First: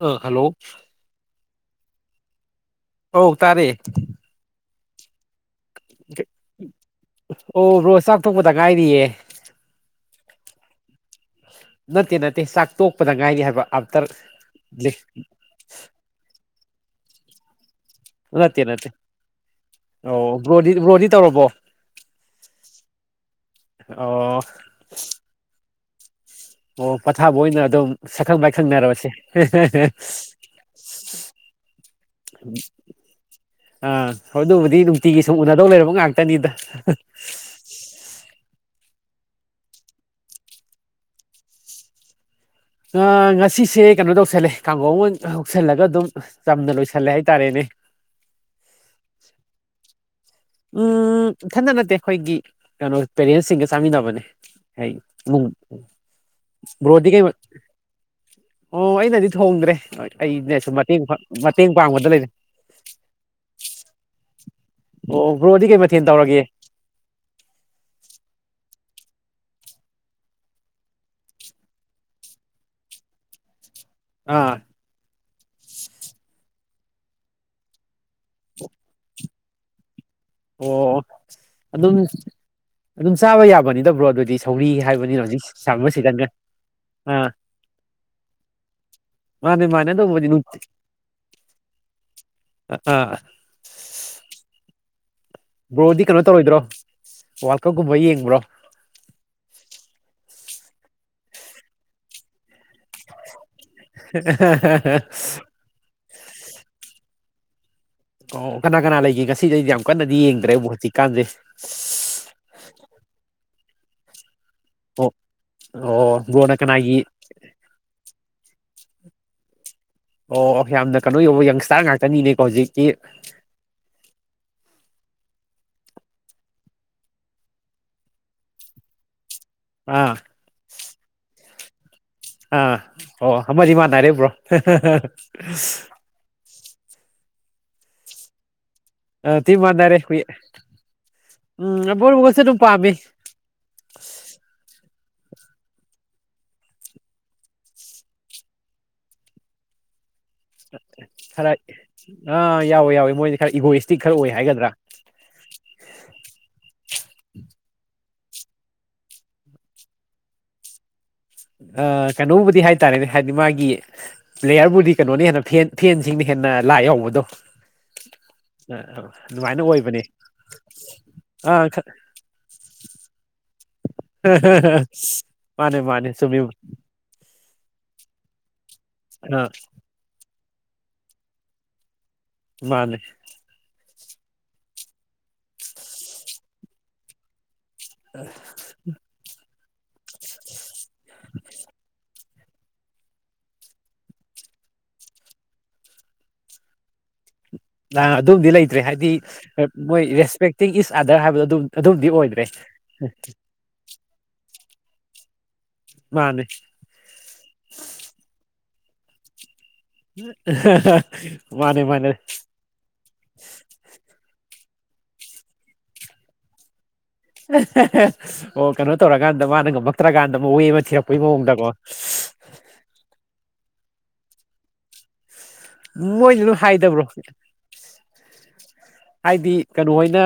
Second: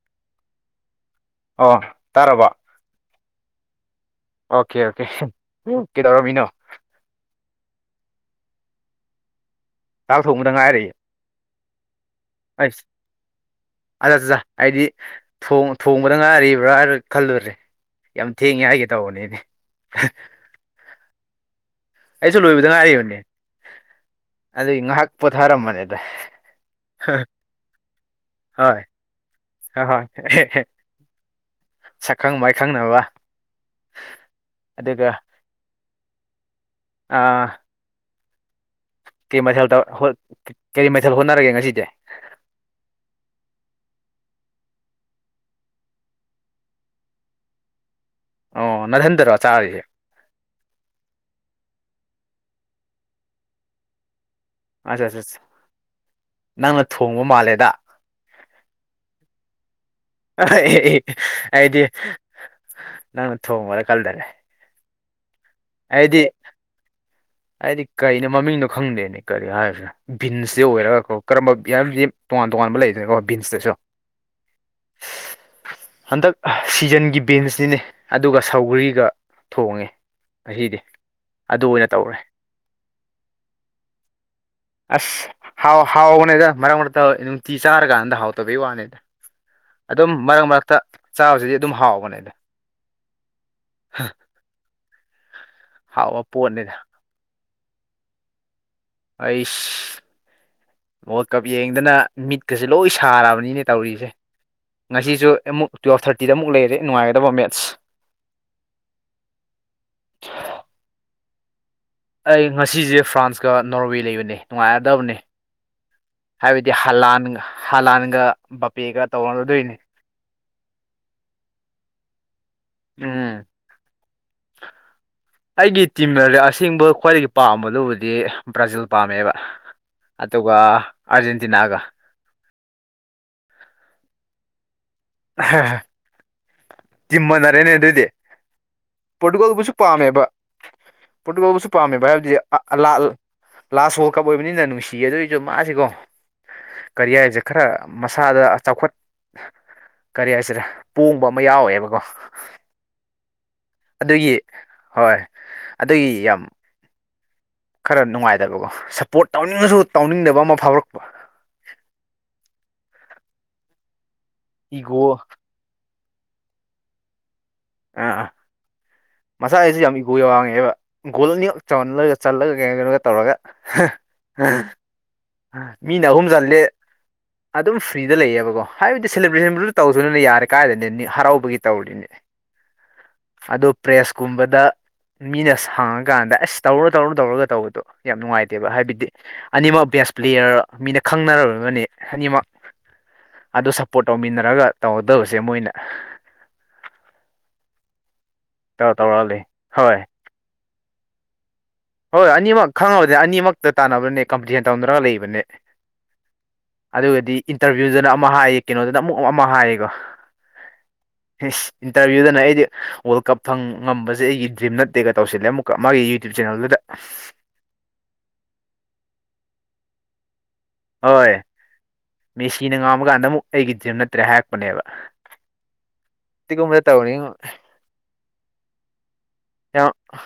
ꯑ ꯍꯂꯣ ꯑꯣ ꯇꯥꯔꯕꯣ ꯑꯧ ꯇꯥꯔꯦ ꯑꯣꯀꯦ ꯑꯣꯀꯦ ꯗꯨ ꯀꯩꯗꯧꯔꯝꯃꯤꯅꯣ ꯑꯣ ꯕ꯭ꯔꯣ ꯆꯥꯛꯊꯣꯛꯄꯗ ꯉꯥꯏꯔꯤꯌꯦ ꯆꯥꯛ ꯊꯣꯡꯕꯗ ꯉꯥꯏꯔꯤ ꯅꯠꯇꯦ ꯅꯠꯇꯦ ꯆꯥꯛ ꯑꯩꯗꯤ ꯇꯣꯛꯄꯗ ꯉꯥꯏꯔꯤ ꯍꯥꯏꯕ ꯑꯥꯐꯇꯔ ꯑꯗꯨꯗꯨꯅ ꯑꯩꯗꯤ ꯊꯣꯡ ꯊꯣꯡꯕꯗ ꯉ ꯥꯏꯔꯤ ꯨꯕ꯭ꯔꯥꯅ ꯈꯜꯂꯨꯔꯦ ꯌꯥꯝ ꯅꯠꯇꯦ ꯊꯦꯡꯉꯦ ꯍꯥꯏꯒꯦ ꯅꯠꯇꯦ ꯇꯧꯕꯅꯤꯅꯦ ꯑꯣ ꯕ꯭ꯔꯣꯗꯤ ꯕ꯭ꯔꯣꯗꯤ ꯇꯧꯔꯕꯣ ꯑꯩꯁꯨ ꯂꯣꯏꯕꯗ ꯉꯥꯏꯔꯤꯌꯦ ꯑꯣ ꯑꯗꯨꯩ ꯉꯥꯍꯥꯛ ꯄꯣꯊꯥꯔꯝꯕꯅꯦꯗ ꯑꯣ ꯄꯣꯊꯥꯕ ꯑꯣꯏꯅ ꯑꯗꯨꯝ ꯁꯛꯈꯪ ꯍꯣꯏ ꯃꯥꯏꯈꯪꯅꯔꯣꯁꯦ ꯍꯣꯏ ꯍꯣꯏ [inaudible] ꯃꯥꯏꯈꯪꯅꯕ ꯑꯥ ꯑꯗꯨꯕꯨꯗꯤ ꯑꯗꯨꯒ ꯅꯨꯡꯇꯤꯒꯤ ꯁꯨꯝ ꯎꯅꯗꯧ ꯂꯩꯔꯕ ꯉꯥꯛ ꯑꯥ ꯀꯩ ꯃꯊꯦꯜꯇꯧ ꯍꯣꯠ ꯀꯔꯤ ꯃꯊꯦꯜ ꯍꯣꯠꯅꯔꯒꯦ ꯉꯁꯤꯗꯤ ꯑ ꯉꯁꯤꯁꯦ ꯀꯩꯅꯣ ꯇꯧꯁꯜꯂꯦ ꯀꯥꯡꯉꯧ ꯑꯃ ꯍꯧꯁꯜꯂꯒ ꯑꯗꯨꯝ ꯆꯝꯅ ꯂꯣꯏꯁꯜꯂꯦ ꯍꯥꯏꯇꯥꯔꯦꯅꯦ ꯑꯣ ꯅꯊꯟꯇꯔꯣ ꯆꯥꯔꯤꯁꯦ ꯎꯝ ꯏꯊꯟꯗ ꯅꯠꯇꯦ ꯑꯩꯈꯣꯏꯒꯤ ꯀꯩꯅꯣ ꯄꯦꯔꯦꯟꯁꯁꯤꯡꯒ ꯆꯥꯃꯤꯟꯅꯕꯅꯦ ꯑꯩ ꯑꯠꯆꯥ ꯆꯥ ꯆꯥ ꯃꯨꯛ ꯅꯪꯅ ꯕꯔꯣꯗꯤ ꯊꯣꯡꯕ ꯀꯩ ꯃꯥꯜꯂꯦꯗ ꯑꯣ ꯑꯩꯅꯗꯤ ꯊꯣꯡꯗ꯭ꯔꯦ ꯑꯩꯅꯁꯨ ꯃꯇꯦꯡ ꯃꯇꯦꯡ ꯑꯩꯗꯤ ꯄꯥꯡꯕꯗ ꯂꯩꯔꯦ ꯅꯪꯅ ꯊꯣꯡꯕ꯭ꯔꯅ ꯀꯜꯂꯦꯅꯦ ꯑꯣ ꯕ꯭ꯔꯣꯗꯤ ꯀꯩ ꯃꯊꯦꯜ ꯑꯩꯗꯤ ꯇꯧꯔꯒꯦ ꯑꯩꯗꯤ ꯀꯩꯅꯣ ꯃꯃꯤꯡꯅꯣ ꯈꯪꯗꯦꯅꯦ ꯀꯔꯤ ꯍꯥꯏꯁꯤꯔ ꯕꯤꯟꯁꯇꯤ ꯑꯣꯏꯔꯒꯀꯣ ꯀꯔꯝꯕ ꯌꯥꯝꯗꯤ ꯇꯣꯉꯥꯟ ꯇꯣꯉꯥꯟꯕ ꯂꯩꯗꯅꯀꯣ ꯕꯤꯟꯁꯇꯁꯨ ꯑꯥ ꯍꯟꯗꯛ ꯁꯤꯖꯟꯒꯤ ꯕꯤꯟꯁꯅꯤꯅꯦ ꯑꯗꯨꯒ ꯁꯧꯒꯔꯤꯒ ꯊꯣꯡꯉꯦ ꯉꯁꯤꯗꯤ ꯑꯣ ꯑꯗꯨ ꯑꯣꯏꯅ ꯑꯗꯨꯝ ꯇꯧꯔꯦ ꯑꯗꯨꯝ ꯆꯥꯕ ꯌꯥꯕꯅꯤꯗ ꯕ꯭ꯔꯣ ꯑꯗꯨꯗꯤ ꯁꯧꯒ꯭ꯔꯤ ꯍꯥꯏꯕꯅꯤꯅ ꯑꯁ ꯍꯧꯖꯤꯛ ꯍꯥꯎ ꯁꯤꯖꯟꯅꯤꯅ ꯍꯥꯎꯕꯅꯦꯗ ꯃꯔꯛ ꯃꯔꯛꯇ ꯑꯥ ꯅꯨꯡꯇꯤ ꯆꯥꯔꯀꯥꯟꯗ ꯍꯥꯎꯇꯕꯩ ꯋꯥꯅꯤꯗ ꯃꯥꯅꯦ ꯃꯥꯅꯦ ꯑꯗꯨꯝ ꯑꯗꯨꯕꯨꯗꯤ ꯃꯔꯛ ꯃꯔꯛꯇ ꯆꯥꯕꯁꯤꯗꯤ ꯑꯗꯨꯝ ꯍꯥꯎꯕꯅꯤꯗ ꯑꯥ ꯕ꯭ꯔꯣꯗꯤ ꯍꯥꯎꯕ ꯀꯩꯅꯣ ꯇꯧꯔꯣꯏꯗ꯭ꯔꯣ ꯄꯣꯠꯅꯤꯗ ꯋꯥꯔꯜ ꯀꯞꯀꯨꯝꯕ ꯌꯦꯡꯕ꯭ꯔꯣ ꯑꯩꯁ ꯋꯥꯔꯜ ꯀꯞ ꯌꯦꯡꯗꯅ ꯃꯤꯠꯀꯁꯦ ꯂꯣꯏ ꯁꯥꯔꯕꯅꯤꯅꯦ ꯇꯧꯔꯤꯁꯦ ꯉꯁꯤꯁꯨ ꯑꯃꯨꯛ ꯇꯨꯌꯦꯜꯞ ꯊꯥꯔꯇꯤꯗ ꯑꯃꯨꯛ ꯂꯩꯔꯦ ꯅꯨꯡꯉꯥꯏꯒꯗꯕ ꯃꯦꯠꯁ ꯑꯣ ꯀꯅꯥ ꯀꯅꯥ ꯂꯩꯒꯦ ꯉꯁꯤꯗꯩꯗꯤ ꯌꯥꯝ ꯀꯟꯅꯗꯤ ꯌꯦꯡꯗ꯭ꯔꯦꯕꯨ ꯍꯧꯖꯤꯛꯀꯥꯟꯁꯦ ꯑꯩ ꯉꯁꯤꯁꯦ ꯐ꯭ꯔꯥꯟꯁꯀ ꯅꯣꯔꯋꯦ ꯂꯩꯕꯅꯦ ꯑꯣ ꯅꯨꯡꯉꯥꯏꯔꯗꯕꯅꯤ ꯑꯣ ꯕ꯭ꯔꯣꯅ ꯍꯥꯏꯕꯗꯤ ꯀꯅꯥꯒꯤ ꯍꯂꯥꯟꯒ ꯍꯂꯥꯟꯒ ꯄꯦꯒ ꯇꯧꯅꯔꯗꯣꯏꯅꯦ ꯑꯣ ꯑꯣ ꯌꯥꯝꯅ ꯀꯩꯅꯣ ꯌꯕ ꯌꯪꯁꯇꯥꯔ ꯉꯥꯛꯇꯅꯤꯅꯦꯀꯣ ꯍꯧꯖꯤꯛꯇꯤ ꯎꯝ ꯑꯩꯒꯤ ꯇꯤꯝ ꯑꯁꯦꯡꯕ ꯈ꯭ꯋꯥꯏꯗꯒꯤ ꯄꯥꯝꯕꯗꯨꯕꯨꯗꯤ ꯕ꯭ꯔꯥꯖꯤꯜ ꯄꯥꯝꯃꯦꯕ ꯑꯥ ꯑꯗꯨꯒ ꯑꯔꯖꯦꯟꯇꯤꯅꯥꯒ ꯑꯥ ꯑꯣ ꯑꯃꯗꯤ ꯃꯥꯅꯔꯦꯕ꯭ꯔꯣ ꯇꯤꯝꯃꯥꯟꯅꯔꯦꯅꯦ ꯑꯗꯨꯗꯤ ꯑ ꯇꯤꯝ ꯄꯣꯔꯇꯨꯒꯜꯕꯨꯁꯨ ꯃꯥꯟꯅꯔꯦ ꯑꯩꯈꯣꯏ ꯄꯥꯝꯃꯦꯕ ꯄꯣꯔꯇꯨꯒꯣꯜꯕꯨꯁꯨ ꯎꯝ ꯄꯥꯝꯃꯦꯕ ꯍꯥꯏꯕꯗꯤ ꯄꯣꯔꯇꯨꯒꯜꯁꯨ ꯑꯗꯨꯝ ꯄꯥꯝꯃꯤ ꯂꯥꯁ ꯋꯥꯔꯜ ꯀꯞ ꯑꯣꯏꯕꯅꯤꯅ ꯅꯨꯡꯁꯤ ꯆꯤ ꯑꯗꯨꯏꯁꯨ ꯃꯥꯁꯤꯀꯣ ꯀꯔꯤ ꯍꯥꯏꯔꯤꯁꯦ ꯈꯔ ꯃꯁꯥꯗ ꯆꯥꯎꯈꯠ ꯀꯔꯤ ꯍꯥꯏꯁꯤꯔꯦ ꯄꯣꯡꯕ ꯑꯃ ꯈꯔ ꯌꯥꯎꯋꯦꯕꯀꯣ ꯑꯥ ꯌꯥꯎꯋꯦ ꯌꯥꯎꯋꯦ ꯃꯣꯏꯗꯤ ꯈꯔ ꯏꯒꯣꯏꯁꯇꯤꯛ ꯈꯔ ꯑꯣꯏ ꯑꯗꯨꯒꯤ ꯍꯥꯏꯒꯗ꯭ꯔꯥ ꯍꯣꯏ ꯑꯗꯨꯒꯤ ꯌꯥꯝ ꯈꯔ ꯅꯨꯡꯉꯥꯏꯗꯕꯀꯣ ꯁꯞꯄꯣꯔꯠ ꯇꯧꯅꯤꯡꯉꯁꯨ ꯇꯧꯅꯤꯡꯗꯕ ꯑꯃ ꯐꯥꯎꯔꯛꯄ ꯑ ꯀꯩꯅꯣꯕꯨꯗꯤ ꯍꯥꯏꯇꯥꯔꯦꯅꯦ ꯍꯥꯏꯗꯤ ꯃꯥꯒꯤ ꯄ꯭ꯂꯦꯌꯥꯔꯕꯨꯗꯤ ꯏꯒꯣ ꯀꯩꯅꯣꯅꯤ ꯍꯦꯟꯅ ꯐ ꯐꯦꯟ ꯁꯤꯡꯅ ꯍꯦꯟꯅ ꯂꯥꯏ ꯌꯥꯎꯕꯗꯣ ꯑ ꯑꯗꯨꯃꯥꯏꯅ ꯃꯁꯥꯒꯤꯁꯨ ꯌꯥꯝ ꯑꯣꯏꯕꯅꯦ ꯏꯒꯣ ꯋꯥꯡꯉꯦꯕ ꯒꯣꯜ ꯑꯅꯤꯃꯛꯛ ꯑꯥ ꯆꯍꯜꯂꯒ ꯆꯠꯂꯒ ꯀꯩꯅꯣ ꯀꯩꯅꯣꯒ ꯇꯧꯔꯒ ꯍ ꯍ ꯍ ꯃꯤꯅ ꯑꯍꯨꯝ ꯆꯜꯂꯦ ꯑꯗꯨꯝ ꯐ꯭ꯔꯤꯗ ꯂꯩꯌꯦꯕꯀꯣ ꯍꯥꯏꯕꯗꯤ ꯑꯥ ꯁꯦꯂꯦꯕ꯭ꯔꯦꯁꯟꯗꯨꯁꯨ ꯇꯧꯔꯁꯅꯨ ꯌꯥꯔꯦ ꯀꯥꯏꯗꯦꯅꯦ ꯍꯔꯥꯎꯕꯒꯤ ꯇꯧꯔꯤꯅꯦ ꯃꯥꯅꯦ ꯑꯗꯣ ꯄ꯭ꯔꯦꯁꯀꯨꯝꯕꯗ ꯃꯤꯅ ꯍꯥꯡꯉꯀꯥꯟꯗ ꯑꯁ ꯇꯧꯔꯨꯔꯨ ꯇꯧꯔꯨ ꯇꯧꯔꯒ ꯇꯧꯕꯗꯣ ꯇꯪꯗꯦ ꯌꯥꯝ ꯅꯨꯡꯉꯥꯏꯇꯦꯕ ꯍꯥꯏꯕꯗꯤ ꯑꯅꯤꯃꯛ ꯕꯦꯁ ꯄ꯭ꯂꯦꯌꯔ ꯃꯤꯅ ꯈꯪꯅꯔꯕꯕꯅꯦ ꯑꯅꯤꯃꯛ ꯑꯗꯨ ꯁꯞꯄꯣꯔꯠ ꯇꯧꯃꯤꯟꯅꯔꯒ ꯇꯧꯒꯗꯕꯁꯦ ꯃꯣꯏꯅ ꯑ ꯑꯗꯨꯝꯗꯤ ꯂꯩꯇ꯭ꯔꯦ ꯇꯧꯔ ꯍꯥꯏꯗꯤ ꯇꯧꯔ ꯂꯩ ꯍꯣꯏ ꯃꯣꯏ ꯔꯦꯁꯄꯦꯛꯇꯤꯡ ꯏꯁ ꯑꯥꯗꯔ ꯍꯥꯏꯕꯗꯣ ꯑꯗꯨꯝ ꯑꯗꯨꯝꯗꯤ ꯍꯣꯏ ꯑꯣꯏꯗ꯭ꯔꯦ ꯑꯅꯤꯃꯛ ꯈꯪꯉꯕꯅꯦ ꯑꯅꯤꯃꯛꯇ ꯇꯥꯟꯅꯕꯅꯦ ꯀꯝꯄ꯭ꯂꯦꯟ ꯇꯧꯅꯔꯒ ꯂꯩꯕꯅꯦ ꯃꯥꯅꯦ ꯑꯗꯨꯒꯗꯤ ꯏꯟꯇꯔꯚꯤꯌꯨꯗꯅ ꯑꯃ ꯍꯥꯏꯌꯦ ꯀꯩꯅꯣꯗꯅ ꯑꯃꯨꯛ ꯑꯃ ꯍꯥꯏꯌꯦ ꯑꯍ ꯏꯁ ꯏꯟꯇꯔꯚꯤꯌꯨꯗꯅ ꯑꯩꯗꯤ ꯋꯥꯔꯜ ꯀꯞ ꯐꯪ ꯉꯝꯕꯁꯦ ꯑꯩꯒꯤ ꯗ꯭ꯔꯤꯝ ꯅꯠ ꯇꯦꯒ ꯇꯧꯁꯤꯜꯂꯦ ꯑꯃꯨꯀ ꯃꯥꯒꯤ ꯌꯨꯇ꯭ꯌꯨꯨꯞ ꯆꯦꯅꯦꯜꯗꯨꯗ ꯑꯣ ꯀꯩꯅꯣ ꯇꯧꯔꯀꯥꯟꯗ ꯃꯥꯅ ꯉꯝꯃꯛꯇ꯭ꯔꯀꯥꯟꯗ ꯋꯦ ꯑꯃ ꯊꯤꯔꯛꯄꯒꯤ ꯍꯣꯏ ꯃꯑꯣꯡꯗꯀꯣ ꯃꯦꯁꯤꯅ ꯉꯥꯝꯃ ꯀꯥꯟꯗ ꯑꯃꯨꯛ ꯑꯩꯒꯤ ꯗꯔ꯭ꯤꯝ ꯅꯠꯇ꯭ꯔꯦ ꯍꯥꯏꯔꯛꯄꯅꯦꯕ ꯃꯣꯏꯁꯨ ꯂꯣꯢꯅ ꯁꯤꯒꯨꯝꯕꯗ ꯍꯥꯏꯗꯕ꯭ꯔꯣ ꯇꯧꯅꯤ ꯍꯥꯏꯗꯤ ꯌꯥꯝ ꯀꯩꯅꯣ ꯑꯣꯏꯅ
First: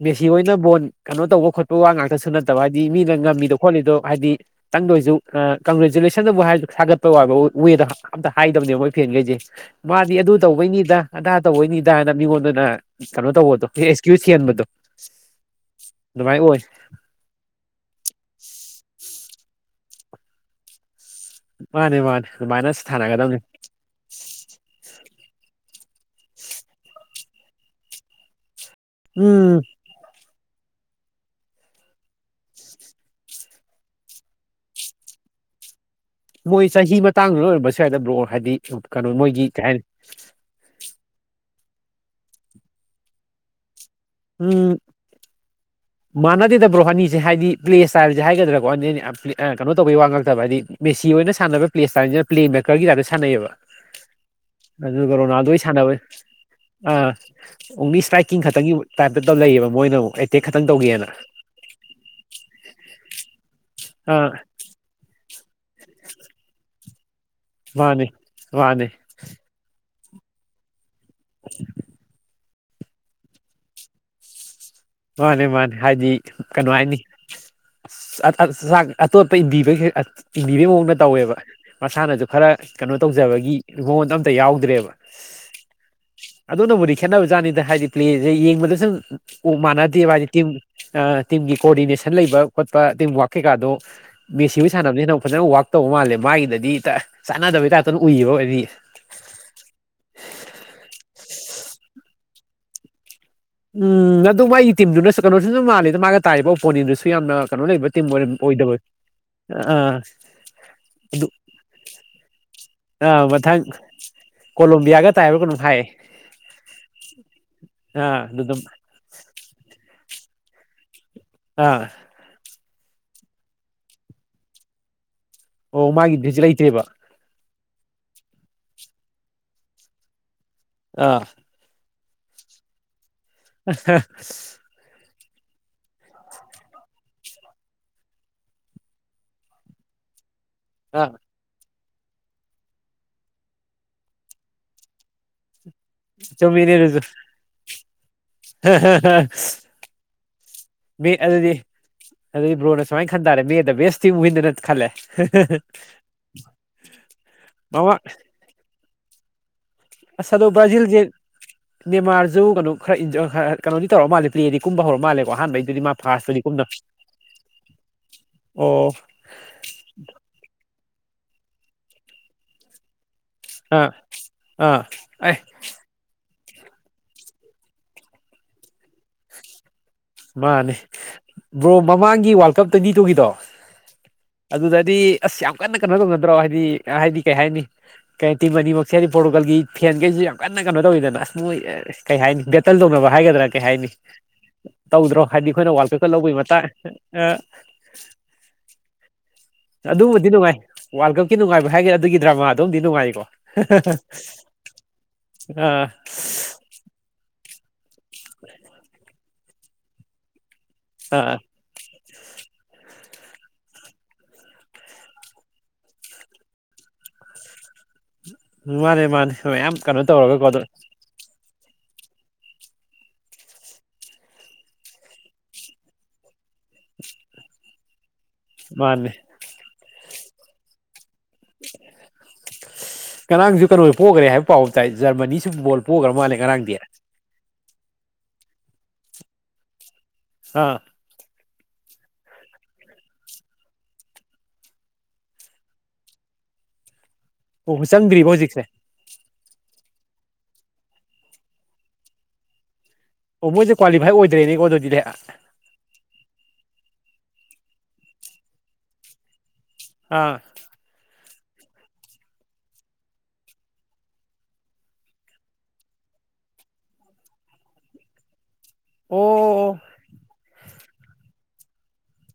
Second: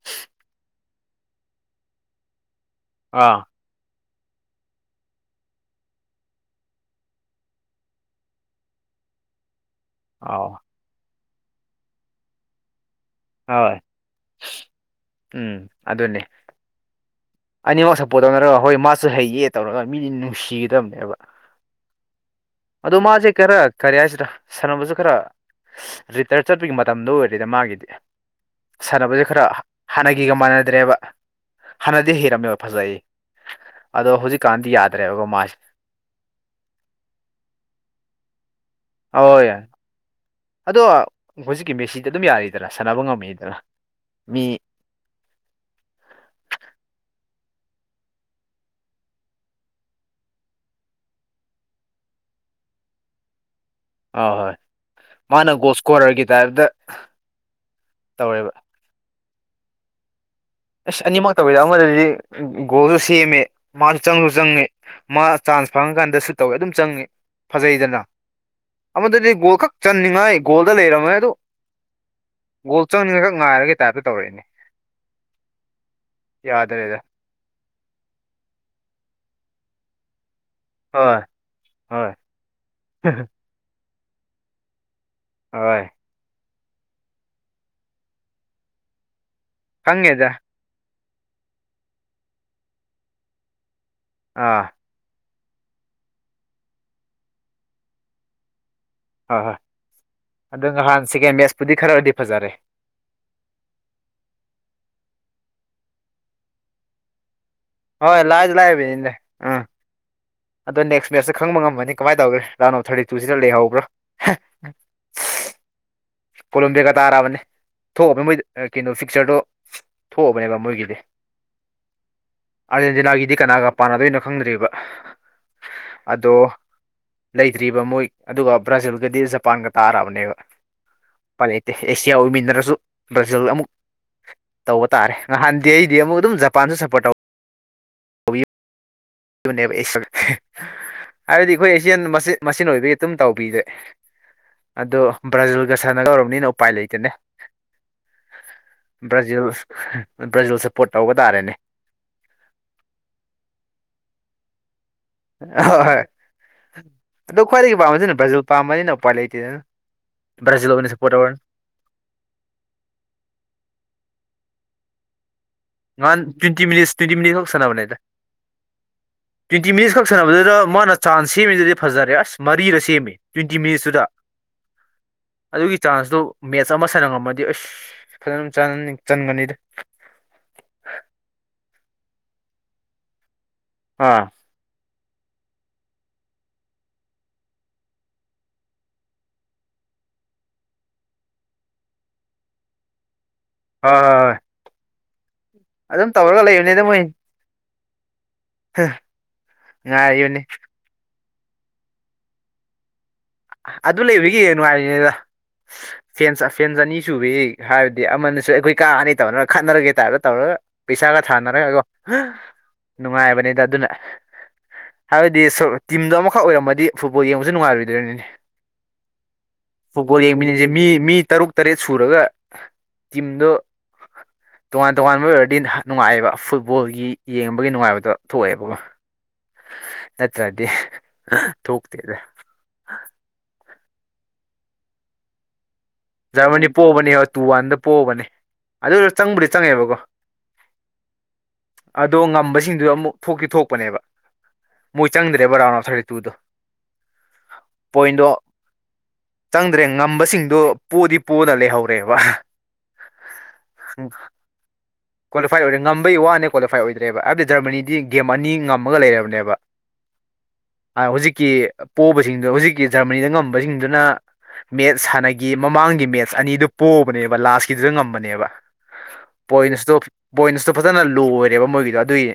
ꯃꯦꯁꯤ ꯑꯣꯏꯅ ꯕꯣꯟ ꯀꯩꯅꯣ ꯇꯧꯕ ꯈꯣꯠꯄ ꯋꯥ ꯉꯥꯛꯇꯁꯨ ꯅꯠꯇꯕ ꯍꯥꯏꯗꯤ ꯃꯤꯅ ꯑꯥ ꯉꯝꯃꯤꯗꯣ ꯈꯣꯠꯂꯤꯗꯣ ꯍꯥꯏꯗꯤ ꯇꯪꯗ ꯑꯣꯏꯁꯨ ꯈꯔ ꯀꯪꯒ꯭ꯔꯆꯨꯂꯦꯁꯟꯗꯕꯨ ꯍꯥꯏꯔꯁꯨ ꯊꯥꯒꯠꯄꯕ ꯌꯥꯕ ꯋꯦꯗ ꯑꯝꯇ ꯍꯥꯏꯗꯕꯅꯦꯕ ꯃꯣꯏ ꯐꯦꯝꯂꯤꯁꯦ ꯃꯥꯗꯤ ꯑꯗꯨ ꯑꯥꯎ ꯇꯧꯕꯩꯅꯤꯗ ꯑꯗꯥ ꯇꯧꯕꯩꯅꯤꯗꯅ ꯃꯤꯉꯣꯟꯗꯅ ꯀꯩꯅꯣ ꯇꯧꯕꯗꯣ ꯍꯣꯏ ꯑꯦꯛꯁꯀ꯭ꯌꯨꯁ ꯊꯤꯍꯟꯕꯗꯣ ꯎꯝ ꯑꯗꯨꯅꯦ ꯑꯗꯨꯃꯥꯏꯅ ꯑꯣꯏ ꯑꯅꯤꯃꯛ ꯁꯞꯄꯣꯔꯠ ꯇꯧꯅꯔꯒ ꯍꯣꯏ ꯃꯥꯁꯨ ꯍꯩꯌꯦ ꯇꯧꯔꯒ ꯃꯤꯅ ꯅꯨꯡꯁꯤꯒꯗꯕꯅꯦꯕ ꯃꯥꯅꯦ ꯃꯥꯅꯦ ꯑꯗꯨꯃꯥꯏꯅ ꯑꯗꯣ ꯃꯥꯁꯦ ꯁꯥꯟꯅꯒꯗꯕꯅꯤ ꯈꯔ ꯀꯔꯤ ꯍꯥꯏꯁꯤꯔꯥ ꯁꯥꯟꯅꯕꯁꯨ ꯈꯔ ꯔꯤꯇꯥꯏꯌꯔ ꯆꯠꯄꯒꯤ ꯃꯇꯝꯗꯣ ꯑꯣꯏꯔꯦꯗ ꯃꯥꯒꯤꯗꯤ ꯁꯥꯟꯅꯕꯁꯦ ꯈꯔ ꯎꯝ ꯍꯅꯅ ꯒꯤꯒ ꯃꯥꯟꯅꯗ꯭ꯔꯦꯕ ꯍꯅ ꯗꯤ ꯍꯩꯔꯝꯃꯦꯕ ꯐꯖꯩ ꯑꯗꯣ ꯍꯧꯖꯤꯛꯀꯥꯟꯗꯤ ꯌꯥꯗ꯭ꯔꯦꯕ ꯃꯥꯁꯦ ꯃꯣꯏ ꯆꯍꯤ ꯃꯇꯥꯡꯗꯨꯅ ꯑꯣꯏꯔꯝꯕꯁꯨ ꯌꯥꯏꯗ ꯕ꯭ꯔꯣ ꯍꯥꯏꯗꯤ ꯀꯩꯅꯣ ꯃꯣꯏꯒꯤ ꯍꯣꯏ ꯀꯩ ꯍꯥꯏꯅꯤ ꯑꯗꯣ ꯍꯧꯖꯤꯛꯀꯤ ꯃꯦꯁꯤꯗ ꯑꯗꯨꯝ ꯌꯥꯔꯤꯗꯅ ꯁꯥꯟꯅꯕ ꯉꯝꯃꯤꯗꯅ ꯃꯤ ꯎꯝ ꯃꯥꯟꯅꯗꯦꯗ ꯕ꯭ꯔꯣ ꯑꯅꯤꯁꯦ ꯍꯥꯏꯗꯤ ꯄ꯭ꯂꯦ ꯁ꯭ꯇꯥꯏꯜꯁꯦ ꯍꯥꯏꯒꯗ꯭ꯔꯥ ꯀꯣ ꯑ ꯀꯩꯅꯣ ꯇꯧꯕꯒꯤ ꯋꯥ ꯉꯥꯛ ꯅꯠꯇꯕ ꯍꯥꯏꯗꯤ ꯃꯦꯁꯤ ꯑꯣꯏꯅ ꯁꯥꯟꯅꯕ ꯄ꯭ꯂꯦ ꯁ꯭ꯇꯥꯏꯜꯁꯤꯅ ꯄ꯭ꯂꯦ ꯀꯔꯒꯤ ꯇꯥꯏꯞ ꯁꯥꯟꯅꯩꯌꯦꯕ ꯑ ꯍꯣꯏ ꯑꯗꯨꯒ ꯃꯥꯅ ꯔꯣꯅꯥꯜꯗꯣꯒꯤ ꯒꯣꯜ ꯁꯥꯟꯅꯕ ꯏꯁꯀꯣꯔꯔꯒꯤ ꯇꯥꯏꯞꯇ ꯑꯥ ꯑꯣꯡꯂꯤ ꯁ꯭ꯇ꯭ꯔꯥꯏꯀꯤꯡ ꯇꯧꯋꯦꯕ ꯈꯛꯇꯒꯤ ꯇꯥꯏꯞꯇ ꯇꯧ ꯂꯩꯌꯦꯕ ꯃꯣꯏꯅ ꯑꯃꯨꯛ ꯑꯦꯇꯦꯛ ꯈꯛꯇꯪ ꯑꯁ ꯇꯧꯒꯦꯅ ꯑꯅꯤꯃꯛ ꯇꯧꯋꯦꯗ ꯑꯃꯗꯗꯤ ꯒꯣꯜꯁꯨ ꯁꯦꯝꯃꯦ ꯃꯥꯁꯨ ꯆꯪꯁꯨ ꯑꯥ ꯆꯪꯉꯦ ꯃꯥ ꯆꯥꯟꯁ ꯐꯪꯉꯀꯥꯟꯗꯁꯨ ꯇꯧꯋꯤ ꯑꯗꯨꯝ ꯆꯪꯉꯤ ꯐꯖꯩꯗꯅ ꯃꯥꯅꯦ ꯃꯥꯅꯦ ꯑꯃꯗꯨꯗꯤ ꯒꯣꯜ ꯈꯛ ꯆꯟꯅꯤꯡꯉꯥꯏ ꯒꯣꯜꯗ ꯂꯩꯔꯝꯃꯦ ꯑꯗꯨ ꯒꯣꯜ ꯆꯪꯒ꯭ꯔ ꯉꯥꯏꯔꯒ ꯇꯥꯏꯞꯇ ꯇꯧꯔꯛꯑꯦꯅꯦ ꯃꯥꯅꯦ ꯃꯥꯅꯦ ꯍꯥꯏꯗꯤ ꯀꯩꯅꯣ ꯍꯥꯏꯅꯤ ꯑꯁ ꯑ ꯆꯥꯛ ꯑꯇꯣꯞ ꯄꯩ ꯕꯤꯕ ꯍꯦꯛ ꯑ ꯏꯟꯕꯤꯕꯒꯤ ꯃꯑꯣꯡꯗ ꯍꯣꯏ ꯇꯧꯋꯦꯕ ꯍꯣꯏ ꯃꯁꯥꯅꯁꯨ ꯈꯔ ꯀꯩꯅꯣ ꯇꯧꯖꯕꯒꯤ ꯕꯣꯟꯁꯨ ꯑꯝꯇ ꯌꯥꯎꯗ꯭ꯔꯦꯕ ꯍꯣꯏ ꯑꯗꯨꯅꯕꯨꯗꯤ ꯈꯦꯠꯅꯕꯖꯥꯠꯅꯤꯗ ꯍꯥꯏꯗꯤ ꯄ꯭ꯂꯦꯁꯦ ꯌꯦꯡꯕꯗ ꯁꯨꯝ ꯄꯣ ꯃꯥꯟꯅꯗꯦꯕ ꯍꯥꯏꯗꯤ ꯈꯪꯉꯦꯗ ꯇꯤꯝ ꯇꯤꯝꯒꯤ ꯀꯣꯑꯣꯔꯗꯤꯅꯦꯁꯟ ꯂꯩꯕ ꯈꯣꯠꯄ ꯇꯤꯝ ꯋꯥꯔꯛ ꯀꯩꯀꯥꯗꯣ ꯃꯦꯁꯤꯕꯨ ꯑꯥ ꯁꯥꯟꯅꯕꯅꯤꯅ ꯐꯖꯅ ꯋꯔꯥꯛ ꯇꯧꯕ ꯃꯥꯜꯂꯦ ꯃꯥꯒꯤꯗꯗꯤ ꯇ ꯆꯥꯟꯅꯗꯕꯩ ꯇꯥꯏꯞꯇꯅ ꯎꯏꯌꯦꯕ ꯑꯦꯕꯤ ꯑꯥ ꯍꯣꯢ ꯑꯗꯨ ꯅꯍꯥꯟ ꯁꯤꯀꯦꯟ ꯃꯦꯠꯆꯄꯨꯗꯤ ꯈꯔꯗꯤ ꯐꯖꯔꯦ ꯎꯝ ꯑꯗꯨ ꯃꯥꯒꯤ ꯇꯤꯝꯗꯨꯅꯁꯨ ꯀꯩꯅꯣꯁꯨ ꯑꯗꯨꯝ ꯃꯥꯂꯦꯗ ꯃꯥꯒ ꯇꯥꯔꯤꯕ ꯑꯣꯄꯣꯅꯦꯟꯗꯨꯁꯨ ꯌꯥꯝꯅ ꯀꯩꯅꯣ ꯂꯩꯕ ꯇꯤꯝ ꯍꯣꯏ ꯑꯣꯢꯔꯝ ꯂꯥꯏꯗꯤ ꯑꯣꯏꯗꯕ ꯂꯥꯏꯔꯤꯕꯅꯤꯅꯦ ꯑꯥ ꯑꯗꯣ ꯅꯦꯛꯁ ꯑꯗꯨ ꯃꯦꯁꯇ ꯈꯪ ꯉꯃꯅꯤ ꯀꯃꯥꯏꯅ ꯇꯧꯒꯦ ꯂꯥꯅꯣ ꯑꯥ ꯊꯥꯔꯇꯤꯇꯨꯁꯤꯗ ꯃꯊꯪ ꯂꯩꯍꯧꯕ꯭ꯔꯥ ꯀꯣꯂꯣꯝꯕꯤꯌꯥꯒ ꯇꯥꯏꯕ ꯀꯩꯅꯣꯝ ꯍꯥꯏ ꯀꯣꯂꯣꯝꯕꯤꯒ ꯇꯥꯔꯕꯅꯤ ꯊꯣꯛꯑꯕꯅꯦ ꯑꯥ ꯑꯗꯨꯗꯨꯝ ꯃꯣꯏ ꯀꯩꯅꯣ ꯐꯤꯛꯆꯔꯗꯣ ꯊꯣꯛꯑꯕꯅꯦꯕ ꯃꯣꯏꯒꯤꯗꯤ ꯑꯥ ꯑꯥꯔꯖꯦꯟꯇꯤꯅꯥꯒꯤꯗꯤ ꯀꯅꯥꯒ ꯄꯥꯟꯅꯗꯣꯏꯅꯣ ꯈꯪꯗ꯭ꯔꯤꯕ ꯑꯣ ꯃꯥꯢꯗꯤ ꯗꯦꯁꯤ ꯂꯩꯇꯦꯕ ꯗ꯭ꯔꯤꯕ ꯃꯣꯏ ꯑꯗꯨꯒ ꯕ꯭ꯔꯥꯖꯤꯜꯒꯗꯤ ꯖꯄꯥꯟꯒ ꯇꯥꯔꯕꯅꯦꯕ ꯑꯥ ꯎꯄꯥꯢ ꯂꯩꯇꯦ ꯑꯦꯁꯤꯌꯥ ꯑꯣꯏꯃꯤꯟꯅꯔꯁꯨ ꯕ꯭ꯔꯥꯖꯤꯜ ꯑꯃꯨꯛ ꯇꯧꯕ ꯇꯥꯔꯦ ꯅꯍꯥꯟꯗꯤ ꯑꯩꯗꯤ ꯑꯃꯨꯛ ꯑꯗꯨꯝ ꯖꯄꯥꯟꯁꯨ ꯁꯞꯄꯣꯔꯠ ꯇꯧ ꯕꯅꯦꯕ ꯑꯦꯛꯁꯜ ꯑꯥ ꯍꯥꯢꯕꯗꯤ ꯑꯩꯈꯣꯏ ꯑꯦꯁꯤꯌꯟ ꯃꯁꯦꯜ ꯑꯣꯏꯕꯒꯤ ꯑꯗꯨꯝ ꯇꯧꯕꯤꯔꯦ ꯑꯗꯣ ꯕ꯭ꯔꯥꯖꯤꯜ ꯒꯁꯥꯟꯅꯒꯧꯔꯕꯅꯤꯅ ꯎꯄꯥꯏ ꯆꯨꯝꯃꯤꯅꯦ ꯑꯗꯨꯁꯨ ꯂꯩꯇꯅꯦ ꯕ꯭ꯔꯥꯖꯤꯜ ꯕ꯭ꯔꯥꯖꯤꯜ ꯁꯞꯄꯣꯔꯠ ꯃꯤ ꯇꯧꯕ ꯑꯗꯨꯗꯤ ꯇꯥꯔꯦꯅꯦ ꯑꯗꯨꯗꯤ ꯕ꯭ꯔꯣꯅ ꯁꯨꯃꯥꯏꯅ ꯈꯟ ꯇꯥꯔꯦ ꯃꯤꯗ ꯕꯦꯁ ꯇꯤꯝ ꯋꯤꯟꯅ ꯅ ꯈꯜꯂꯦ ꯍꯣꯏ ꯍꯣꯏ ꯑꯗꯣ ꯈ꯭ꯋꯥꯏꯗꯒꯤ ꯃꯃꯥ ꯄꯥꯝꯕꯁꯤꯅ ꯕ꯭ꯔꯖꯤꯜ ꯄꯥꯝꯕꯅꯤꯅ ꯎꯄꯥꯏ ꯂꯩꯇꯦꯗꯅ ꯑꯁ ꯑꯗꯣ ꯕ꯭ꯔꯥꯖꯤꯜ ꯑꯣꯏꯅ ꯕ꯭ꯔꯥꯖꯤꯜꯁꯦ ꯁꯞꯄꯣꯔꯠ ꯇꯧꯔꯅꯤ ꯅꯦꯃꯥꯔꯁꯨ ꯀꯩꯅꯣ ꯈꯔ ꯏꯟꯖꯔ ꯀꯩꯅꯣꯗꯤ ꯇꯧꯔ ꯃꯥꯜꯂꯦ ꯄ꯭ꯂꯦꯗꯤ ꯀꯨꯝꯕ ꯍꯧꯔ ꯃꯥꯂꯦ ꯑꯍꯥꯟꯕꯩ ꯅꯍꯥꯟ ꯇ꯭ꯋꯦꯟꯇꯤ ꯃꯤꯅꯤꯠꯁ ꯇ꯭ꯋꯦꯟꯇꯤ ꯃꯤꯅꯤꯠ ꯈꯛ ꯁꯥꯟꯅꯕꯅꯦꯗ ꯑꯣ ꯇ꯭ꯋꯦꯟꯇꯤ ꯃꯤꯅꯤꯠꯁ ꯈꯛ ꯁꯥꯟꯅꯕꯗꯨꯗ ꯃꯥꯅ ꯆꯥꯟꯁ ꯁꯦꯝꯃꯤꯗꯨꯗꯤ ꯐꯖꯔꯦ ꯑꯁ ꯃꯔꯤꯔ ꯁꯦꯝꯃꯦ ꯇ꯭ꯋꯦꯟꯇꯤ ꯑꯥ ꯃꯤꯅꯤꯠꯁꯇꯨꯗ ꯑꯥ ꯑꯦ ꯑꯗꯨꯒꯤ ꯆꯥꯟꯁꯇꯣ ꯃꯦꯠꯆ ꯑꯃ ꯁꯥꯟꯅꯉꯝꯃꯗꯤ ꯑꯁ ꯐꯖꯅ ꯆꯥꯅꯅꯤ ꯆꯟꯒꯅꯤꯗ ꯃꯥꯅꯦ ꯕ꯭ꯔꯣ ꯃꯃꯥꯡꯒꯤ ꯋꯥꯔꯜ ꯀꯞ ꯇ꯭ꯋꯦꯟꯇꯤ ꯇꯨꯒꯤꯗꯣ ꯑꯥ ꯑꯗꯨꯗꯗꯤ ꯑꯁ ꯌꯥꯝ ꯀꯟꯅ ꯀꯩꯅꯣ ꯇꯧꯅꯗ꯭ꯔꯣ ꯍꯥꯏꯗꯤ ꯍꯥꯏꯗꯤ ꯀꯩ ꯍꯥꯏꯅꯤ ꯀꯩ ꯇꯤꯝ ꯑꯅꯤꯃꯛꯁꯦ ꯍꯥꯏꯗꯤ ꯄꯣꯔꯇꯨꯒꯜꯒꯤ ꯐꯦꯟꯈꯩꯁꯤ ꯌꯥꯝ ꯀꯟꯅ ꯀꯩꯅꯣ ꯇꯧꯋꯤꯗꯅ ꯑꯁ ꯀꯩ ꯍꯥꯏꯅꯤ ꯕꯦꯇꯜ ꯇꯧꯅꯕ ꯍꯥꯏꯒꯗ꯭ꯔꯥ ꯀꯩ ꯍꯥꯏꯅꯤ ꯍꯣꯏ ꯍꯣꯏ ꯍꯣꯏ ꯇꯧꯗ꯭ꯔꯣ ꯍꯥꯏꯗꯤ ꯑꯈꯣꯏꯅ ꯋꯥꯜ ꯑꯗꯨꯝ ꯄꯦꯄꯔ ꯂꯧꯕꯩ ꯇꯧꯔꯒ ꯃꯇꯥꯡ ꯍꯦ ꯑꯗꯨꯕꯨꯗꯤ ꯅꯨꯡꯉꯥꯏ ꯋꯥꯔꯜ ꯀꯞꯀꯤ ꯅꯨꯡꯉꯥꯏꯕ ꯍꯥꯏꯒ꯭ꯔꯥ ꯑꯗꯨꯒꯤ ꯗ꯭ꯔꯃꯥꯗꯨꯝꯗꯤ ꯅꯨꯡꯉꯥꯏꯀꯣ ꯑꯗꯨ ꯂꯩꯕꯒꯤ ꯅꯨꯡꯉꯥꯏꯔꯤꯅꯦꯗ ꯑꯥ ꯐꯦꯟ ꯐꯦꯟꯁ ꯑꯅꯤ ꯁꯨꯕꯩ ꯍꯥꯏꯔꯗꯤ ꯑꯃꯅꯁꯨ ꯑꯈꯣꯏ ꯀꯥꯅꯤ ꯇꯧꯅꯔ ꯈꯠꯅꯔꯒꯦ ꯇꯥꯏꯞꯇ ꯇꯧꯔꯒ ꯄꯩꯁꯥꯒ ꯑꯥ ꯊꯥꯅꯔꯒꯀꯣ ꯅꯨꯡꯉꯥꯏꯕꯅꯤꯗ ꯑꯗꯨꯅ ꯍꯥꯏꯕꯗꯤ ꯁꯨꯝ ꯇꯤꯝꯗꯣ ꯑꯃꯈꯛ ꯑꯣꯏꯔꯝꯃꯗꯤ ꯐꯨꯠꯕꯣꯜ ꯌꯦꯡꯕꯁꯨ ꯅꯨꯡꯉꯥꯏꯔꯣꯏꯗꯣꯏꯅꯤꯅꯦ ꯃꯥꯅꯦ ꯃꯥꯅꯦ ꯃꯌꯥꯝ ꯀꯩꯅꯣ ꯐꯨꯠꯕꯣꯜ ꯌꯦ ꯇꯧꯔꯒꯀꯣ ꯑꯗꯨ ꯃꯤꯅꯦꯁꯦ ꯃꯤ ꯃꯤ ꯇꯔꯨꯛ ꯇꯔꯦꯠ ꯁꯨꯔꯒ ꯇꯤꯝꯗꯣ ꯇꯣꯉꯥꯟ ꯇꯣꯉꯥꯟꯕ ꯑꯣꯏꯔꯗꯤ ꯅꯨꯡꯉꯥꯏꯑꯕ ꯐꯨꯠꯕꯣꯜꯒꯤ ꯌꯦꯡꯕꯒꯤ ꯅꯨꯡꯉꯥꯏꯕꯗꯣ ꯊꯣꯛꯑꯦꯕꯀꯣ ꯃꯥꯅꯦ ꯅꯠꯠꯔꯗꯤ ꯊꯣꯛꯇꯦꯗꯥ ꯄꯣꯒꯔꯦ ꯍꯥꯏꯕ ꯄꯥꯎ ꯇꯥꯏ ꯖꯔꯃꯅꯤꯁꯨ ꯕꯣꯜ ꯄꯣꯛꯈ꯭ꯔ ꯃꯥꯜꯂꯦ ꯖꯔꯃꯅꯤ ꯉꯔꯥꯡꯗꯤ ꯄꯣꯕꯅꯦ ꯇꯨ ꯋꯥꯟꯗ ꯄꯣꯕꯅꯦ ꯑꯗꯨ ꯆꯪꯕꯨꯗꯤ ꯆꯪꯉꯦꯕꯀꯣ ꯑꯥ ꯑꯗꯣ ꯉꯝꯕꯁꯤꯡꯗꯨ ꯑꯃꯨꯛ ꯊꯣꯛꯇꯤ ꯊꯣꯛꯄꯅꯦꯕ ꯃꯣꯏ ꯆꯪꯗ꯭ꯔꯦꯕ ꯊꯥꯔꯇꯤ ꯇꯨꯗꯣ ꯑꯣ ꯆꯪꯗ꯭ꯔꯤꯕ ꯍꯧꯖꯤꯛꯁꯦ ꯉꯝꯕꯁꯤꯡꯗꯣ ꯄꯣꯗꯤ ꯄꯣꯅ ꯂꯩꯍꯧꯔꯦꯕ ꯑꯣ ꯃꯣꯏꯁꯦ ꯎꯝ ꯀ꯭ꯋꯥꯂꯤꯐꯥꯏ ꯑꯣꯏꯗ꯭ꯔꯦꯅꯦꯀꯣ ꯑꯗꯨꯗꯤꯅꯦ ꯑꯥ ꯀꯋꯥꯂꯤꯐꯥꯏ ꯑꯣꯏ ꯉꯝꯕꯩ ꯋꯥꯅꯤ ꯀ꯭ꯋꯥꯂꯤꯐꯥꯏ ꯑꯣꯏꯗ꯭ꯔꯦꯕ ꯍꯥꯏꯕꯗꯤ ꯖꯔꯃꯅꯤꯗꯤ ꯒꯦꯝ ꯑꯅꯤ ꯉꯝꯃꯒ ꯂꯩꯔꯕꯅꯦꯕ ꯑꯥ ꯀ ꯄꯣꯕꯁꯤꯡꯗꯣ ꯍꯧꯖꯤꯛꯀꯤ ꯖꯔꯃꯅꯤꯗ ꯉꯝꯕꯁꯤꯡꯗꯨꯅ ꯃꯦꯠꯁ ꯁꯅꯥꯒꯦ ꯃꯃꯥꯡꯒꯤ ꯃꯦꯠꯁ ꯑꯅꯤꯗꯨ ꯄꯣꯛꯕꯅꯦꯕ ꯂꯥꯁꯀꯤꯗꯨꯗ ꯉꯝꯕꯅꯦꯕ ꯑꯣ ꯄꯣꯏꯟꯁ ꯇꯣ ꯄꯣꯏꯟꯁ ꯇꯣ ꯐꯖꯅ ꯂꯣ ꯑꯣꯏꯔꯦꯕ ꯃꯣꯏꯒꯤꯗꯣ ꯑꯗꯨꯒꯤ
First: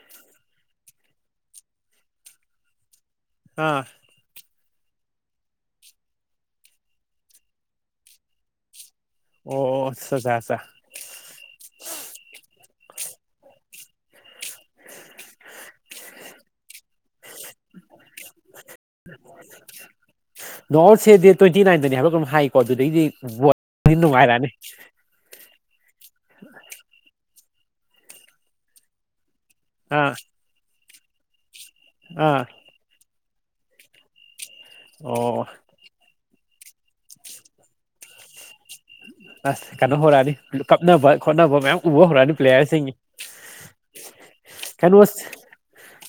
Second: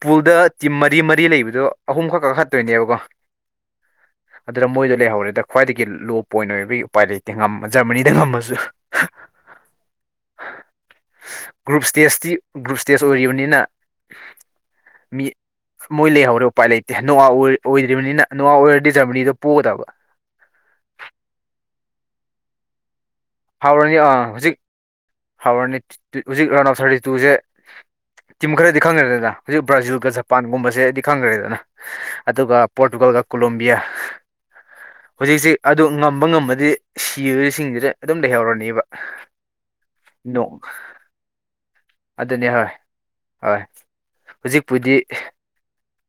ꯄꯨꯜꯗ ꯇꯤꯝ ꯃꯔꯤ ꯃꯔꯤ ꯂꯩꯕꯗꯣ ꯑꯍꯨꯝꯈꯛ ꯈꯍꯠꯇꯣꯏꯅꯦꯕꯀꯣ ꯍꯥꯥ ꯑꯗꯨꯅ ꯃꯣꯏꯗ ꯂꯩꯍꯧꯔꯦꯗ ꯈ꯭ꯋꯥꯏꯗꯒꯤ ꯂꯣ ꯄꯣꯏꯟ ꯑꯣꯏꯕꯒꯤ ꯎꯄꯥꯏ ꯂꯩꯇꯦ ꯖꯔꯃꯅꯤꯗ ꯉꯝꯃꯁꯨ ꯑꯣꯁ ꯒ꯭ꯔꯨꯞ ꯏꯁꯇꯦꯖꯇꯤ ꯒ꯭ꯔꯨꯞ ꯏꯁꯇꯦꯖ ꯑꯣꯏꯔꯤꯕꯅꯤꯅ ꯃꯤ ꯃꯣꯏ ꯂꯩꯍꯧꯔꯦ ꯎꯄꯥꯏ ꯂꯩ ꯏꯑ ꯅꯣꯑ ꯑꯣꯏ ꯑꯣꯍꯗꯔꯤꯕꯅꯤꯅ ꯅꯣꯑ ꯑꯣꯏꯔꯗꯤ ꯖꯔꯃꯥꯅꯤ ꯗꯣ ꯄꯣꯒꯗꯕ [unintelligible] ꯑꯗꯨꯒꯤ ꯗ ꯍꯥꯎꯔꯅꯤ ꯋꯥꯔꯤ ꯑꯥ ꯅꯨꯡꯈꯥꯏ ꯔꯒꯑꯅꯤ ꯍꯧꯖꯤꯛ ꯍꯥꯎꯔꯅꯤ ꯍꯧꯖꯤꯛ ꯔꯑꯣꯟ ꯎꯐ ꯊꯥꯔꯇꯤ ꯇꯨꯁꯦ ꯇꯤꯝ ꯈꯔꯗꯤ ꯈꯪꯅꯔꯦꯅ ꯍꯧꯖꯤꯛ ꯕ꯭ꯔꯥꯖꯤꯜꯒ ꯑꯥ ꯖꯄꯥꯟꯒꯨꯝꯕꯁꯦꯗꯤ ꯈꯪꯈ꯭ꯔꯦꯗꯅ ꯑꯥ ꯑꯗꯨꯒ ꯄꯣꯔꯇꯨꯒꯜꯒ ꯀꯣꯂꯣꯝꯕꯤꯌꯥ ꯑꯣ ꯍꯧꯖꯤꯛꯁꯤ ꯑꯗꯨ ꯉꯝꯕ ꯉꯝꯕꯗꯤ ꯁꯤꯕꯁꯤꯡꯁꯤꯗ ꯑꯗꯨꯝ ꯂꯩꯍꯧꯔꯅꯦꯕ ꯑꯁ ꯀꯩꯅꯣ ꯍꯧꯔꯛꯑꯅꯤ ꯅꯣꯡ ꯀꯞꯅꯕ ꯈꯣꯠꯅꯕ ꯃꯌꯥꯝ ꯎꯕ ꯍꯧꯔꯅꯤ ꯑꯗꯨꯅꯦ ꯍꯣꯏ ꯄ꯭ꯂꯦꯌꯔꯁꯤꯡ ꯍꯣꯏ ꯀꯩꯅꯣ ꯍꯧꯖꯤꯛꯄꯨꯗꯤ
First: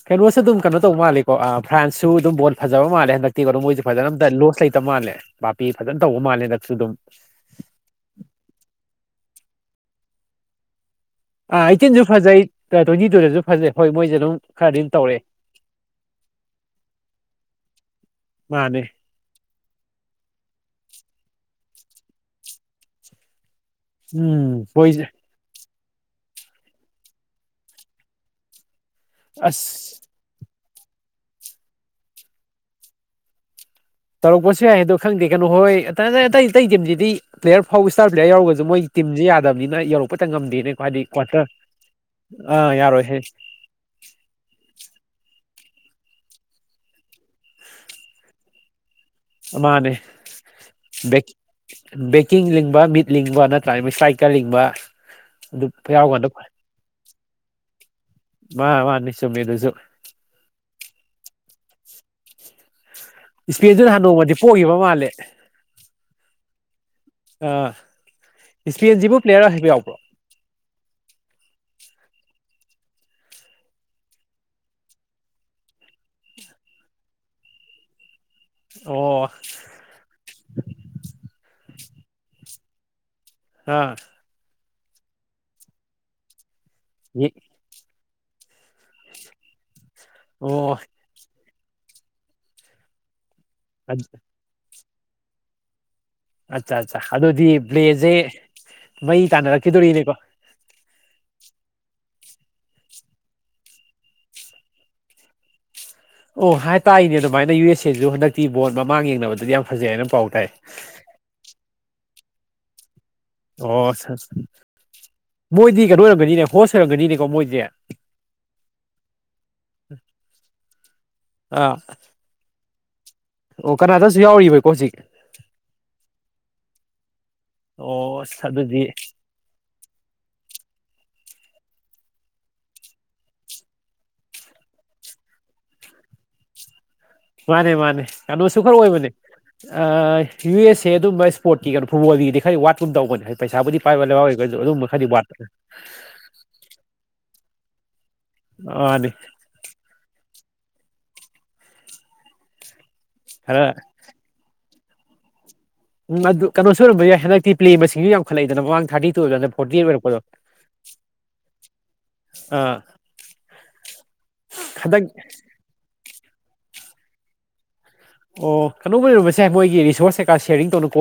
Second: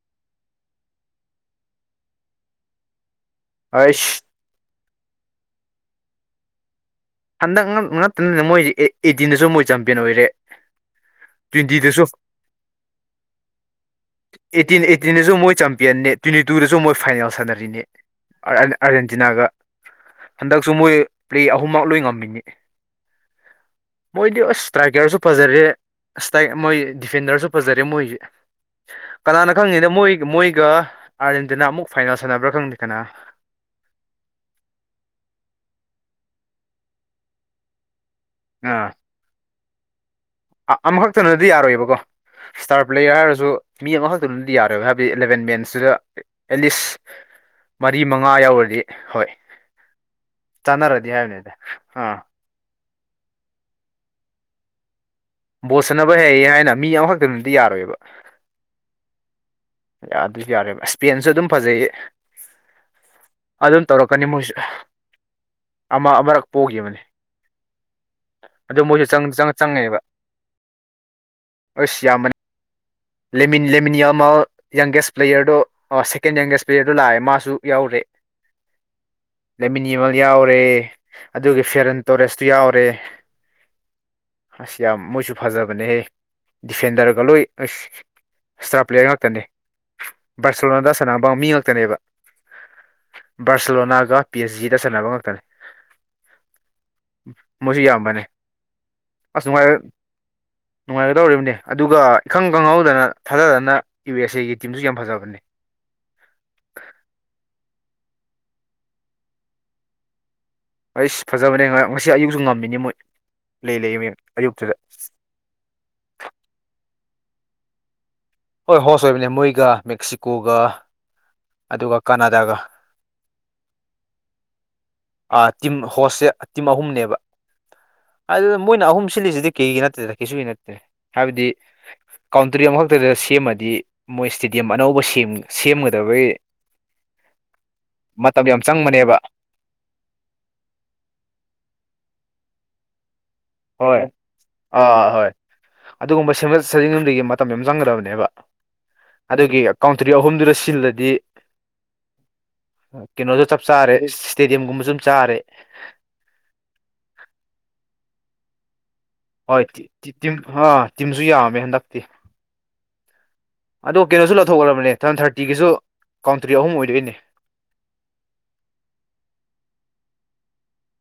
ꯀꯩꯅꯣꯁꯨ ꯑꯗꯨꯝ ꯀꯩꯅꯣ ꯇꯧꯕ ꯃꯥꯜꯂꯦꯀꯣ ꯑꯥ ꯐ꯭ꯔꯥꯟꯁꯁꯨ ꯑꯗꯨꯝ ꯕꯣꯜ ꯐꯖꯕ ꯃꯥꯜꯂꯦ ꯍꯟꯗꯛ ꯃꯣꯏꯁꯦ ꯐꯖꯅ ꯑꯁ ꯑꯝꯇ ꯂꯣꯁ ꯂꯩꯇꯕ ꯃꯥꯜꯂꯦ ꯄꯥꯥꯄꯦ ꯐꯖꯅ ꯇꯧꯕ ꯃꯥꯜꯂꯦ ꯍꯟꯗꯛꯁꯨ ꯑꯗꯨꯝ ꯍꯟꯗꯛ ꯉꯛ ꯉꯇꯅ ꯃꯣꯏ ꯑꯦꯇꯤꯅꯁꯨ ꯃꯣꯏ ꯆꯝꯄꯤꯌꯟ ꯑꯣꯏꯔꯦ ꯑꯥ ꯇ꯭ꯋꯦꯟꯇꯤꯗꯁꯨ ꯑꯩꯠꯇꯤꯟꯁꯨ ꯐꯖꯩ ꯇ꯭ꯋꯦꯟꯇꯤ ꯇꯨꯗꯁꯨ ꯐꯖꯩ ꯍꯣꯏ ꯃꯣꯏꯁꯦ ꯑꯗꯨꯝ ꯈꯔꯗꯤ ꯑꯩꯠꯇꯤꯅ ꯑꯗꯨꯝ ꯇꯧꯔꯛꯑꯦ ꯑꯩꯠꯇꯤꯟꯗꯁꯨ ꯃꯣꯏ ꯆꯝꯄꯤꯌꯟꯅꯦ ꯇꯨꯗꯁꯨ ꯃꯣꯏ ꯐꯥꯏꯅꯦꯜ ꯁꯥꯟꯅꯔꯤꯅꯦ ꯃꯥꯅꯦ ꯑꯥꯔꯖꯦꯟꯇꯤꯅꯥꯒ ꯍꯟꯗꯛ ꯃꯣꯏ ꯄ꯭ꯂꯦ ꯑꯍꯨꯝꯃꯛ ꯂꯣꯏ ꯉꯝꯃꯤꯅꯦ ꯃꯣꯏꯗꯤ ꯎꯝ ꯑꯁ ꯃꯣꯏꯁꯦ ꯇ꯭ꯔꯥꯏꯀꯔꯁꯨ ꯐꯖꯔꯦ ꯑꯁꯇ ꯃꯣꯏ ꯗꯤꯐꯦꯟꯗꯔꯁꯨ ꯐꯖꯔꯦ ꯃꯣꯏꯁꯦ ꯀꯅꯥꯅ ꯑꯁ ꯈꯪꯉꯤꯅ ꯃꯣꯏ ꯃꯣꯏꯒ ꯑꯥꯔꯖꯦꯟꯇꯤꯅꯥ ꯑꯃꯨꯛ ꯐꯥꯏꯅꯦꯜ ꯁꯥꯟꯅꯕ꯭ꯔꯥ ꯈꯪꯗꯦ ꯀꯅꯥ ꯇꯧꯔꯛꯄꯁꯨ ꯌꯥꯏ ꯍꯥꯏꯗꯣ ꯈꯪꯗꯦ ꯀꯩꯅꯣ ꯍꯣꯏ ꯑꯇꯩ ꯑꯇꯩ ꯇꯤꯝꯁꯤꯗꯤ ꯄ꯭ꯂꯦꯌꯔ ꯐꯥꯎꯕ ꯏꯁꯇꯥꯔ ꯄ꯭ꯂꯦꯌꯥꯔ ꯌꯥꯎꯔꯒꯁꯨ ꯃꯣꯏ ꯑꯥ ꯇꯤꯝꯁꯦ ꯌꯥꯗꯅꯤꯅ ꯌꯧꯔꯛꯄ ꯑꯃꯈꯛꯇꯅꯗꯤ ꯌꯥꯔꯣꯏꯕꯀꯣ ꯑꯥ ꯏꯁ꯭ꯇꯥꯔ ꯌꯥꯔꯣꯏꯍꯦ ꯄ꯭ꯂꯦꯌꯔ ꯍꯥꯏꯔꯁꯨ ꯃꯤ ꯑꯃꯈꯛꯇꯅꯗꯤ ꯌꯥꯔꯣꯏꯕ ꯍꯥꯏꯕꯗꯤ ꯑꯦꯂꯕꯦꯟ ꯃꯦꯟꯁ ꯁꯤꯗ ꯑꯦꯠꯂꯤꯁ ꯃꯔꯤ ꯃꯉꯥ ꯌꯧꯔꯗꯤ ꯃꯥꯅꯦ ꯆꯥꯟꯅꯔꯗꯤ ꯍꯥꯏꯕꯅꯤꯗ ꯑꯥ ꯕꯦꯀꯤꯡ ꯂꯤꯡꯕ ꯃꯤꯠ ꯂꯤꯡꯕ ꯅꯠꯇ꯭ꯔꯥꯒ ꯃꯣꯏ ꯏꯁꯇꯕꯔꯥꯏꯛꯀꯔ ꯂꯤꯡꯕ ꯑꯗꯨ ꯕꯣꯜ ꯁꯅꯕ ꯌꯥꯎꯀꯥꯟꯗ ꯍꯩ ꯍꯥꯏꯅ ꯃꯤ ꯑꯃꯈꯛꯇꯅꯇ ꯌꯥꯔꯣꯏꯕ ꯃꯥ ꯃꯥꯅꯤ ꯆꯨꯝꯃꯦ ꯑꯗꯨꯁꯨ ꯑꯗꯨꯁꯨ ꯌꯥꯔꯦꯕ ꯏꯁꯄꯦꯟ ꯁꯨ ꯗꯨꯝ ꯐꯖꯩꯌꯦ ꯑꯗꯨꯝ ꯏꯁꯄꯦꯟꯗꯨꯅ ꯍꯥꯟ ꯇꯧꯔꯛꯀꯅꯤ ꯅꯣꯡꯃꯗꯤ ꯃꯣꯏꯁꯨ ꯄꯣꯛꯈꯤꯕ ꯃꯥꯜꯂꯦ ꯑꯃ ꯑꯃꯨꯔꯛ ꯄꯣꯛꯈꯤꯕꯅꯤ ꯑꯥ ꯑꯗꯨ ꯏꯁꯄꯦꯟꯁꯤꯕꯨ ꯃꯣꯏꯁꯨꯪ ꯄ꯭ꯂꯦꯌꯔ ꯑꯍꯩꯕ ꯌꯥꯎꯕ꯭ꯔꯣ ꯆꯪꯉꯦꯕ ꯑꯩ ꯁꯤ ꯌꯥꯝꯕꯅꯤ ꯂꯦꯃꯤꯅ ꯂꯦꯃꯤꯟꯌꯥ ꯑꯃ ꯌꯪꯒꯦꯁ ꯄ꯭ꯂꯦꯌꯔꯗꯣ ꯁꯦꯀꯦꯟ ꯌꯪꯒꯦꯁ ꯄ꯭ꯂꯦꯌꯔꯗꯣ ꯂꯥꯛꯑꯦ ꯃꯥꯁꯨ ꯌꯥꯎꯔꯦ ꯑꯣ ꯂꯩꯃꯤꯟ ꯌꯦꯃꯜ ꯌꯥꯎꯔꯦ ꯑꯗꯨꯒ ꯐꯦꯔꯟ ꯇꯣꯔꯦꯁꯇꯨ ꯌꯥꯎꯔꯦ ꯑꯥ ꯑꯁ ꯌꯥꯝ ꯃꯣꯏꯁꯨ ꯐꯖꯕꯅꯦꯍꯦ ꯗꯤꯐꯦꯟꯗꯔꯒ ꯂꯣꯏ ꯑꯁ ꯏꯁꯇꯥꯔ ꯄ꯭ꯂꯦꯌꯔ ꯉꯥꯛꯇꯅꯦ ꯑꯣ ꯕꯥꯔꯁꯣꯂꯣꯅꯥꯗ ꯁꯅꯥꯅꯕ ꯃꯤ ꯉꯇ ꯉꯇꯅꯦꯕ ꯕꯥꯔꯁꯤꯂꯣꯅꯥꯒ ꯄꯤ ꯑꯩꯆ ꯖꯤꯗ ꯁꯥꯟꯅꯕ ꯉꯥꯛꯇꯅꯦ ꯑꯠꯆꯥ ꯑꯠꯆꯥ ꯑꯗꯨꯗꯤ ꯃꯣꯏꯁꯨ ꯕꯄꯂꯦꯁꯦ ꯌꯥꯝꯕꯅꯦ ꯃꯩ ꯑꯁ ꯅꯨꯡꯉꯥꯏ ꯇꯥꯟꯅꯔꯛꯈꯤꯗꯣꯔꯤꯅꯦꯀꯣ ꯅꯨꯡꯉꯥꯏꯒꯗꯧꯔꯤꯕꯅꯦ ꯑꯗꯨꯒ ꯏꯈꯪ ꯈꯪꯍꯧ ꯅ ꯊꯥꯖꯗꯅ ꯌꯨ ꯑꯦꯁ ꯑꯦꯒꯤ ꯇꯤꯝꯁꯨ ꯌꯥꯝ ꯐꯖꯕꯅꯤ ꯑꯣ ꯍꯥꯏ ꯇꯥꯏꯅꯦ ꯑꯗꯨꯃꯥꯏꯅ ꯌꯨ ꯑꯦꯁ ꯑꯦꯁꯨ ꯍꯟꯗꯛꯇꯤ ꯕꯣꯜ ꯃꯃꯥꯡ ꯌꯦꯡꯅꯕꯗꯗꯤ ꯌꯥꯝ ꯐꯖꯩ ꯍꯥꯏꯅ ꯄꯥꯎ ꯇꯥꯏ ꯑꯩꯁ ꯐꯖꯕꯅꯦ ꯉꯁꯤ ꯑꯌꯨꯛꯁꯨ ꯉꯝꯃꯤꯅꯤ ꯃꯣꯏ ꯂꯩ ꯑꯣ ꯂꯩ ꯑ ꯑꯌꯨꯛꯇꯨꯗ ꯃꯣꯏꯗꯤ ꯀꯩꯅꯣ ꯑꯣꯏꯔꯝꯒꯅꯤꯅꯦ ꯍꯣꯁ ꯑꯣꯏꯔꯝꯒꯅꯤꯅꯦ ꯃꯣꯏꯖꯦ ꯍꯣꯏ ꯍꯣꯁ ꯑꯣꯏꯕꯅꯦ ꯃꯣꯏꯒ ꯃꯦꯛꯁꯤꯀꯣꯒ ꯑꯗꯨꯒ ꯀꯅꯥꯗꯥꯒ ꯑꯣ ꯀꯅꯥꯗꯁꯨ ꯌꯥꯎꯔꯤꯕꯕ ꯀꯣꯁꯤ ꯇꯤꯝ ꯍꯣꯁꯁꯦ ꯇꯤꯝ ꯑꯍꯨꯝꯅꯦꯕ ꯑꯣ ꯑꯁ ꯑꯗꯨꯅ ꯑꯗꯨꯗꯤ ꯃꯣꯏꯅ ꯑꯍꯨꯝ ꯁꯤꯜꯂꯤꯁꯤꯗꯤ ꯀꯩꯒꯤ ꯅꯠꯇꯦꯗ ꯀꯩꯁꯨꯒꯤ ꯅꯠꯇꯦ ꯍꯥꯏꯕꯗꯤ ꯀꯟꯇ꯭ꯔꯤ ꯑꯃꯈꯛꯇꯗ ꯁꯦꯝꯃꯗꯤ ꯃꯣꯏ ꯏꯁꯇꯦꯗꯤꯌꯝ ꯑꯅꯧꯕ ꯁꯦꯝ ꯁꯦꯝꯒꯗꯕꯒꯤ ꯃꯥꯅꯦ ꯃꯥꯅꯦ ꯃꯇꯝ ꯌꯥꯝ ꯀꯩꯅꯣꯁꯨ ꯈꯔ ꯑꯣꯏꯕꯅꯦ ꯆꯪꯕꯅꯦꯕ ꯑ ꯌꯨ ꯑꯦꯁ ꯑꯦ ꯑꯗꯨꯝꯕ ꯏꯁꯄꯣꯔꯠꯀꯤ ꯀꯩꯅꯣ ꯐꯨꯠꯕꯣꯜꯒꯤꯗꯤ ꯈ ꯋꯥꯠꯀꯨꯝ ꯇꯧꯕꯅꯤ ꯍꯥꯏ ꯍꯣꯏ ꯑꯥ ꯍꯣꯏ ꯑꯗꯨꯒꯨꯝꯕ ꯁꯦꯝꯒꯠ ꯁꯥꯖꯤꯗꯒꯤ ꯆꯪꯒꯗꯕꯅꯦꯕ ꯃꯥꯅꯤ ꯑꯗꯨꯒꯤ ꯀꯥꯎꯟꯇ꯭ꯔꯤ ꯑꯍꯨꯝꯗꯨꯗ ꯁꯤꯜꯂꯗꯤ ꯀꯩꯅꯣꯁꯨ ꯆꯞ ꯈꯔ ꯆꯥꯔꯦ ꯏꯁꯇꯦꯗꯤꯌꯝꯒꯨꯝꯕ ꯁꯨꯝ ꯆꯥꯔꯦ ꯎꯝ ꯑꯗꯨ ꯀꯩꯅꯣꯁꯨ ꯑꯣꯏꯔꯝꯕ ꯌꯥꯏ ꯍꯟꯗꯛꯇꯤ ꯄ꯭ꯂꯦ ꯃꯁꯤꯡꯁꯨ ꯌꯥꯝꯈꯠꯂꯛꯏꯗꯅ ꯃꯃꯥꯡ ꯍꯣꯏ ꯊꯥꯔꯇꯤ ꯇꯤꯝ ꯑꯥ ꯇꯤꯝꯁꯨ ꯌꯥꯝꯃꯦ ꯍꯟꯗꯛꯇꯤ [unintelligible] ꯑꯗꯣ ꯀꯩꯅꯣꯁꯨ ꯂꯧꯊꯣꯛꯈꯕꯅꯦ ꯍꯟꯗꯛ ꯊꯝ ꯊꯥꯔꯇꯤꯒꯤꯁꯨ ꯀꯥꯎꯟꯇ꯭ꯔꯤ ꯑꯍꯨꯝ ꯑꯣꯏꯗꯣꯏꯅꯦ ꯑꯣ ꯀꯩꯅꯣ ꯑꯣꯏꯔꯨꯔꯁꯦ ꯃꯣꯏꯒꯤ ꯔꯤꯁꯣꯔꯁ ꯀꯩꯀꯥ ꯁꯦꯌꯥꯔꯤꯡ ꯇꯧꯅ ꯀꯣ